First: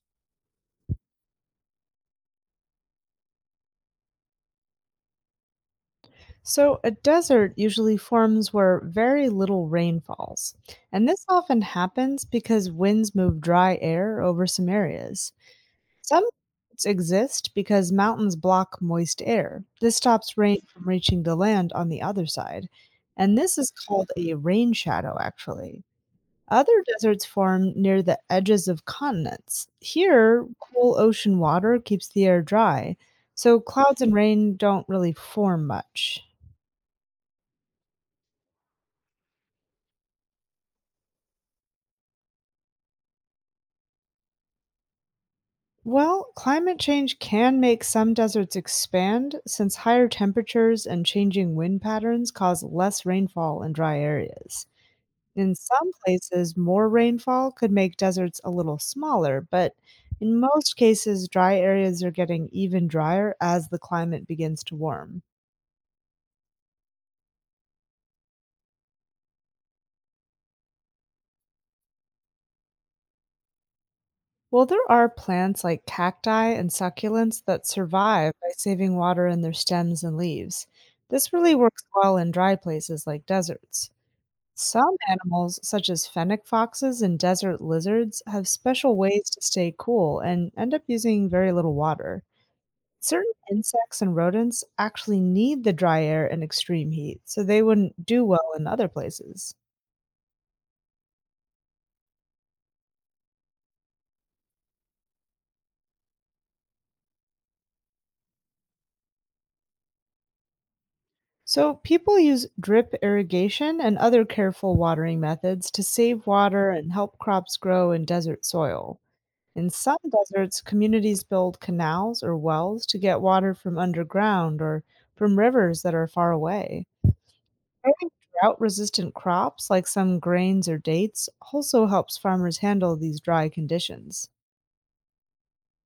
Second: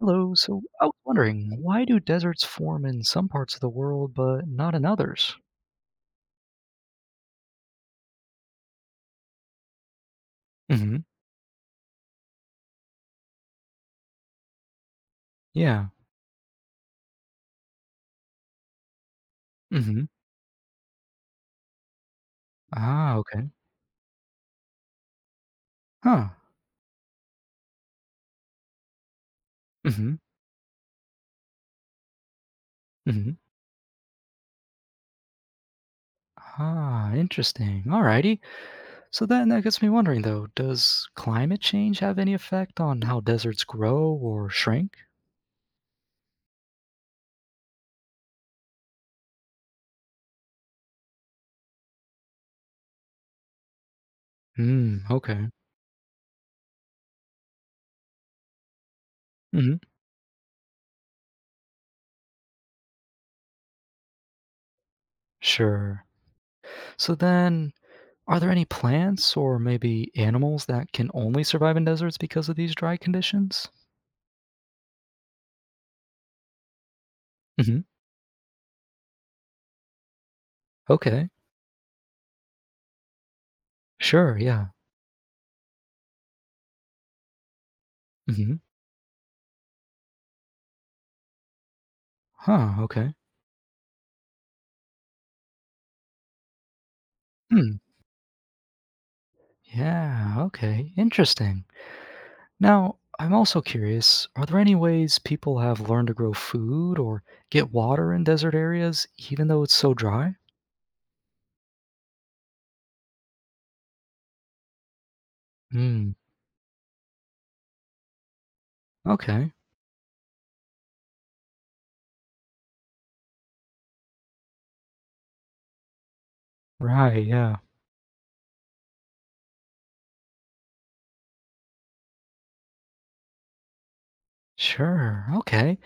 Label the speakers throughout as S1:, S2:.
S1: Hello. So I was wondering, why do deserts form in some parts of the world but not in others?
S2: So, a desert usually forms where very little rain falls,
S1: Hmm.
S2: and this often happens because winds move dry air over some areas.
S1: Yeah.
S2: Some deserts exist because mountains block moist air. This
S1: Hmm.
S2: stops rain from reaching the land on the other side,
S1: Ah,
S2: and
S1: okay.
S2: this is called a rain shadow, actually.
S1: Huh.
S2: Other deserts form near the edges of continents.
S1: Hmm.
S2: Here, cool ocean water keeps the air dry,
S1: Hmm.
S2: so clouds and rain don't really form much.
S1: Ah, interesting. Alrighty. So then that gets me wondering though, does climate change have any effect on how deserts grow or shrink?
S2: Well, climate change can make some deserts expand since higher temperatures and changing wind patterns cause less rainfall in dry areas.
S1: Hmm, okay.
S2: In some places, more rainfall could make deserts a little smaller, but
S1: Hmm.
S2: in most cases, dry areas are getting even drier as the climate begins to warm.
S1: Sure. So then are there any plants or maybe animals that can only survive in deserts because of these dry conditions?
S2: Well, there are plants like cacti and succulents that
S1: Hmm.
S2: survive by saving water in their stems and leaves.
S1: Okay.
S2: This really works well in dry places like deserts.
S1: Sure, yeah.
S2: Some animals, such as fennec foxes and desert lizards, have
S1: Hmm.
S2: special ways to stay cool and end up using very little water.
S1: Huh. Okay.
S2: Certain insects and rodents actually need the dry air and extreme heat, so they
S1: Hmm.
S2: wouldn't do well in other places.
S1: Yeah. Okay. Interesting. Now, I'm also curious, are there any ways people have learned to grow food or get water in desert areas, even though it's so dry?
S2: So, people use drip irrigation and other careful watering methods to
S1: Hmm.
S2: save water and help crops grow in desert soil.
S1: Okay.
S2: In some deserts, communities build canals or wells to get water from underground or from rivers that are far away.
S1: Right. Yeah.
S2: Growing drought-resistant crops like some grains or dates also helps farmers handle these dry conditions.
S1: Sure. Okay.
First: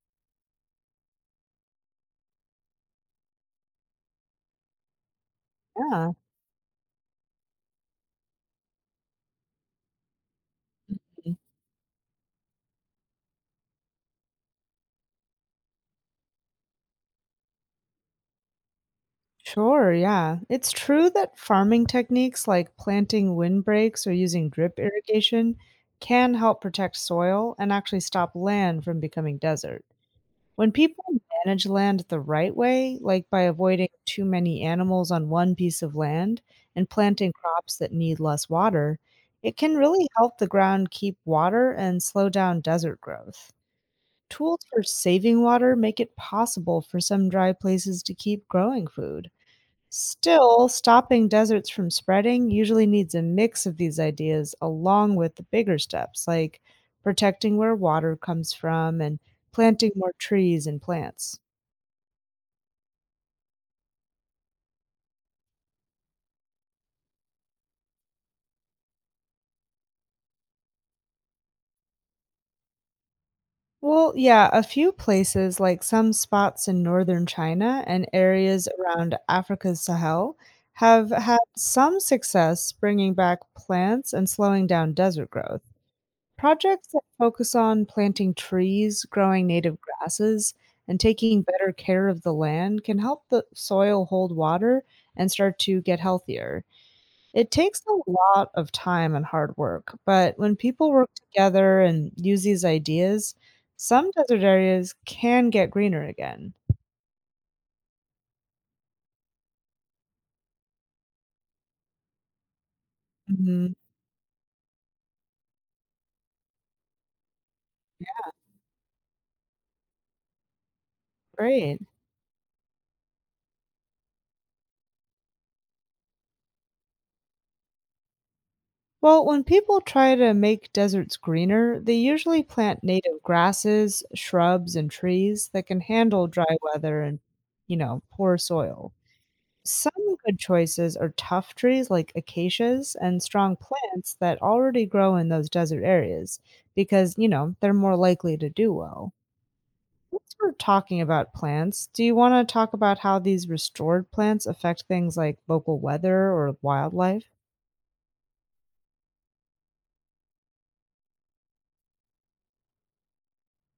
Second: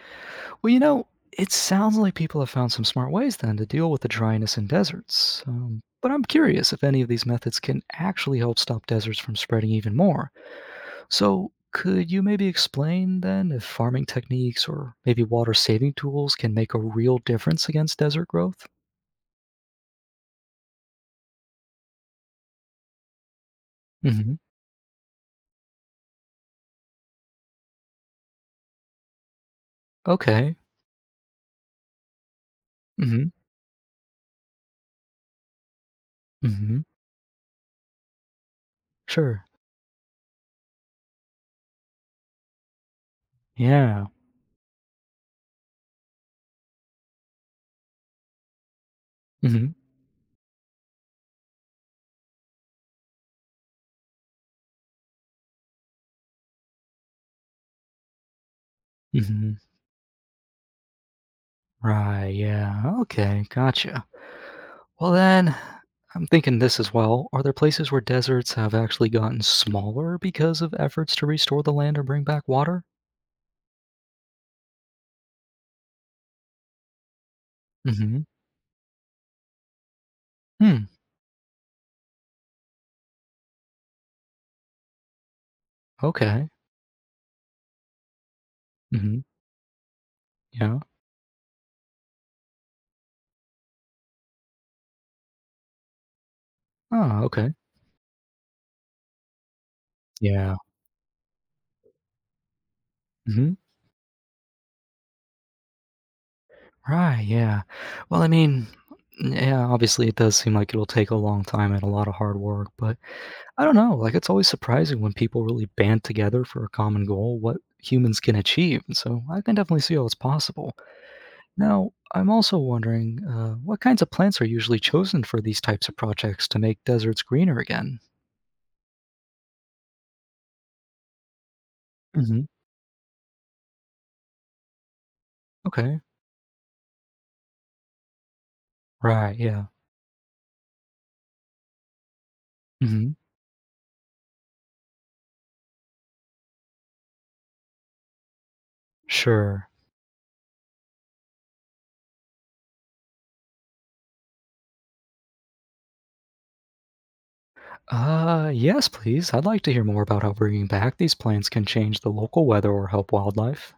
S1: Well, it sounds like people have found some smart ways then to deal with the dryness in deserts. But
S2: Yeah.
S1: I'm curious if any of these methods can actually help stop deserts from spreading even more.
S2: Mhm.
S1: So, could you maybe explain then if farming techniques or maybe water saving tools can make a real difference against desert growth?
S2: Sure, yeah. It's true that farming techniques like planting windbreaks or
S1: Hmm.
S2: using drip irrigation can help protect soil and actually stop land from becoming desert.
S1: Okay.
S2: When people manage land the right way, like
S1: Hmm.
S2: by avoiding too many animals on one piece of land
S1: Hmm.
S2: and planting crops that need less water,
S1: Sure.
S2: it can really help the ground keep water and slow down desert growth.
S1: Yeah.
S2: Tools for saving water make it possible for some dry places to keep growing food.
S1: Hmm.
S2: Still, stopping deserts from spreading usually needs a mix of these ideas along with the bigger steps like protecting where water comes from and
S1: Hmm.
S2: planting more trees and plants.
S1: Right. Yeah. Okay. Gotcha. Well, then, I'm thinking this as well. Are there places where deserts have actually gotten smaller because of efforts to restore the land or bring back water?
S2: Well, yeah, a few places, like some spots in northern China and
S1: Hmm.
S2: areas around Africa's Sahel,
S1: Hmm.
S2: have had some success bringing back plants and slowing down desert growth.
S1: Okay.
S2: Projects that focus on planting trees,
S1: Hmm.
S2: growing native grasses,
S1: Yeah.
S2: and taking better care of the land can help the soil hold water and start to get healthier.
S1: Oh,
S2: It
S1: okay.
S2: takes a lot of time and hard work, but
S1: Yeah.
S2: when people work together and use these ideas,
S1: Mm-hmm.
S2: some desert areas can get greener again.
S1: Right, yeah. Well, I mean, yeah, obviously it does seem like it'll take a long time and a lot of hard work, but I
S2: Mhm.
S1: don't know, like it's always surprising when people really band together for a common goal what humans
S2: Yeah,
S1: can achieve. And so I can definitely see how it's possible.
S2: great.
S1: Now, I'm also wondering what kinds of plants are usually chosen for these types of projects to make deserts greener again?
S2: Well, when people try to make deserts greener, they
S1: Hmm.
S2: usually plant native grasses, shrubs, and trees that can
S1: Okay.
S2: handle dry weather and, poor soil.
S1: Right, yeah.
S2: Some good choices are tough trees like acacias
S1: Hmm.
S2: and strong plants that already grow in those desert areas because, they're more likely to do well.
S1: Sure.
S2: Since we're talking about plants, do you want to talk about how these restored plants affect things like local weather or wildlife?
S1: Yes, please. I'd like to hear more about how bringing back these plants can change the local weather or help wildlife.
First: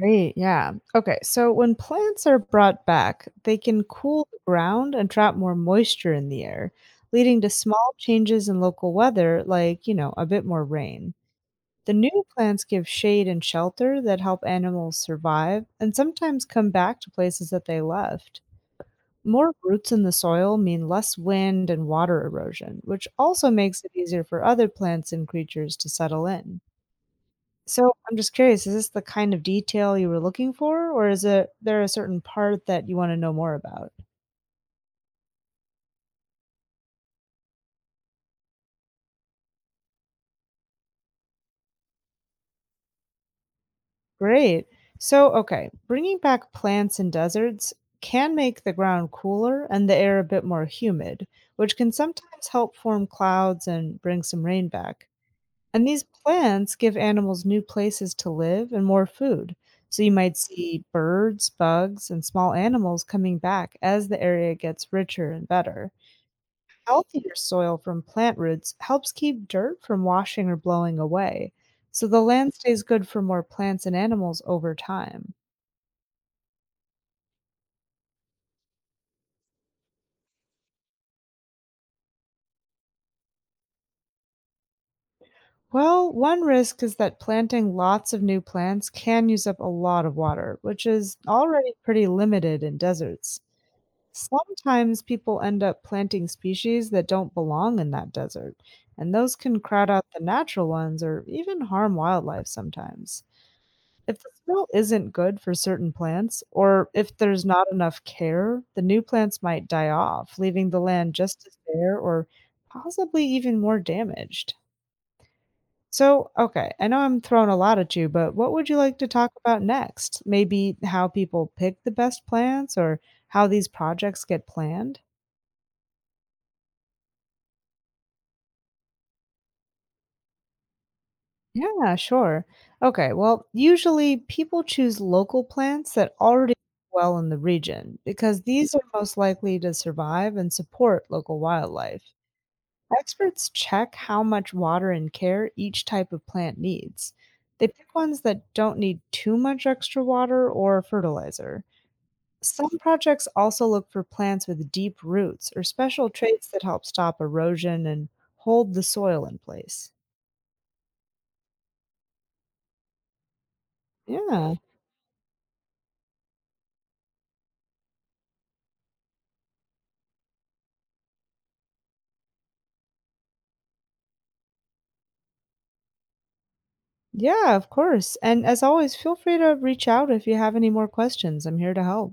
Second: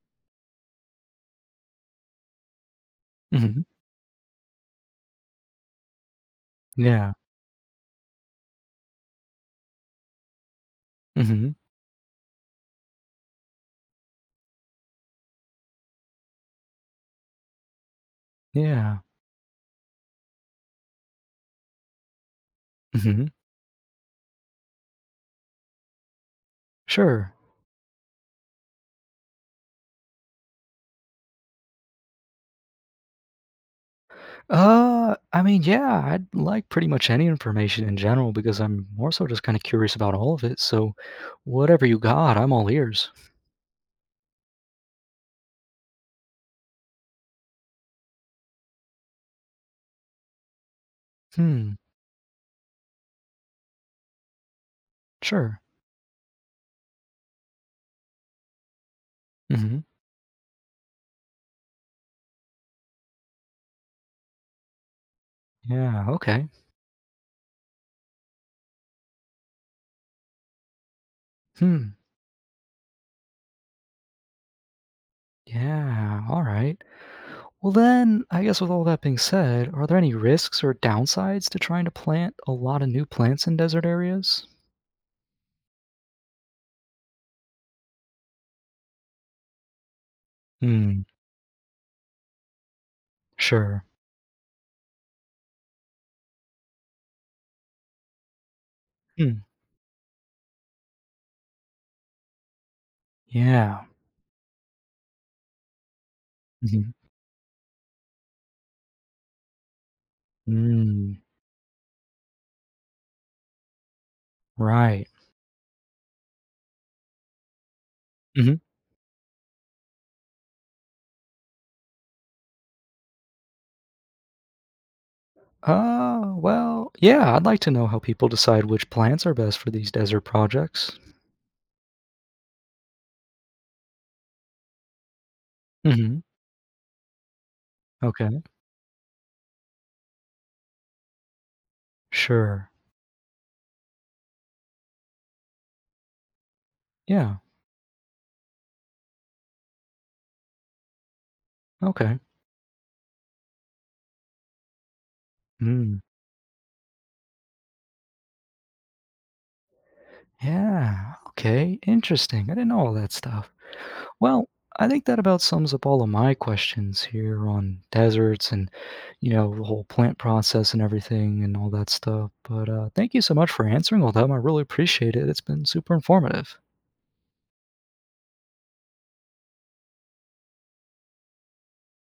S2: Great, yeah. Okay, so when plants are brought back, they
S1: Mhm.
S2: can cool the ground and trap more moisture in the air,
S1: Yeah.
S2: leading to small changes in local weather, like, a bit more rain.
S1: Mhm.
S2: The new plants give shade and shelter that help animals survive and sometimes come back to places that they left.
S1: Yeah.
S2: More roots in the soil mean less wind and water erosion, which
S1: Mhm.
S2: also makes it easier for other plants and creatures to settle in.
S1: Sure.
S2: So I'm just curious, is this the kind of detail you were looking for, or is it there a certain part that you want to know more about?
S1: I mean, yeah, I'd like pretty much any information in general because I'm more so just kind of curious about all of it. So, whatever you got, I'm all ears.
S2: Great. So, okay, bringing back plants and deserts can make the ground cooler and the air a bit more humid,
S1: Hmm.
S2: which can sometimes help form clouds and bring some rain back.
S1: Sure.
S2: And these plants give animals new places to live and more food.
S1: Mhm.
S2: So, you might see birds, bugs, and small animals coming back as the area gets richer and better.
S1: Yeah. Okay.
S2: Healthier soil from plant roots helps keep dirt from washing or blowing away,
S1: Hmm.
S2: so the land stays good for more plants and animals over time.
S1: Yeah. All right. Well, then, I guess with all that being said, are there any risks or downsides to trying to plant a lot of new plants in desert areas?
S2: Well, one risk is that planting lots of new plants can use up a lot of water, which
S1: Hmm.
S2: is already pretty limited in deserts.
S1: Sure.
S2: Sometimes people end up planting species that don't belong in that desert, and those
S1: Hmm.
S2: can crowd out the natural ones or even harm wildlife sometimes.
S1: Yeah.
S2: If the soil isn't good for certain plants, or
S1: Mhm.
S2: if there's not enough care, the new plants might die off, leaving the land
S1: Mm.
S2: just as bare or possibly even more damaged.
S1: Right.
S2: So, okay, I know I'm throwing a lot at you, but what
S1: Mhm.
S2: would you like to talk about next? Maybe how people pick the best plants or how these projects get planned?
S1: Well, yeah, I'd like to know how people decide which plants are best for these desert projects.
S2: Yeah, sure. Okay, well, usually people choose local plants that
S1: Mhm.
S2: already do well in the region
S1: Okay.
S2: because these are most likely to survive and support local wildlife.
S1: Sure.
S2: Experts check how much water and care each type of plant needs.
S1: Yeah.
S2: They pick ones that don't need too much extra water or fertilizer.
S1: Okay.
S2: Some projects also look for plants with deep roots or
S1: Mm.
S2: special traits that help stop erosion and hold the soil in place.
S1: Yeah. Okay. Interesting. I didn't know all that stuff. Well,
S2: Yeah.
S1: I think that about sums up all of my questions here on deserts and the whole plant process and everything and all that stuff. But thank you so much for answering all them. I really appreciate it. It's been super informative.
S2: Yeah, of course. And as always, feel free to reach out if you have any more questions. I'm here to help.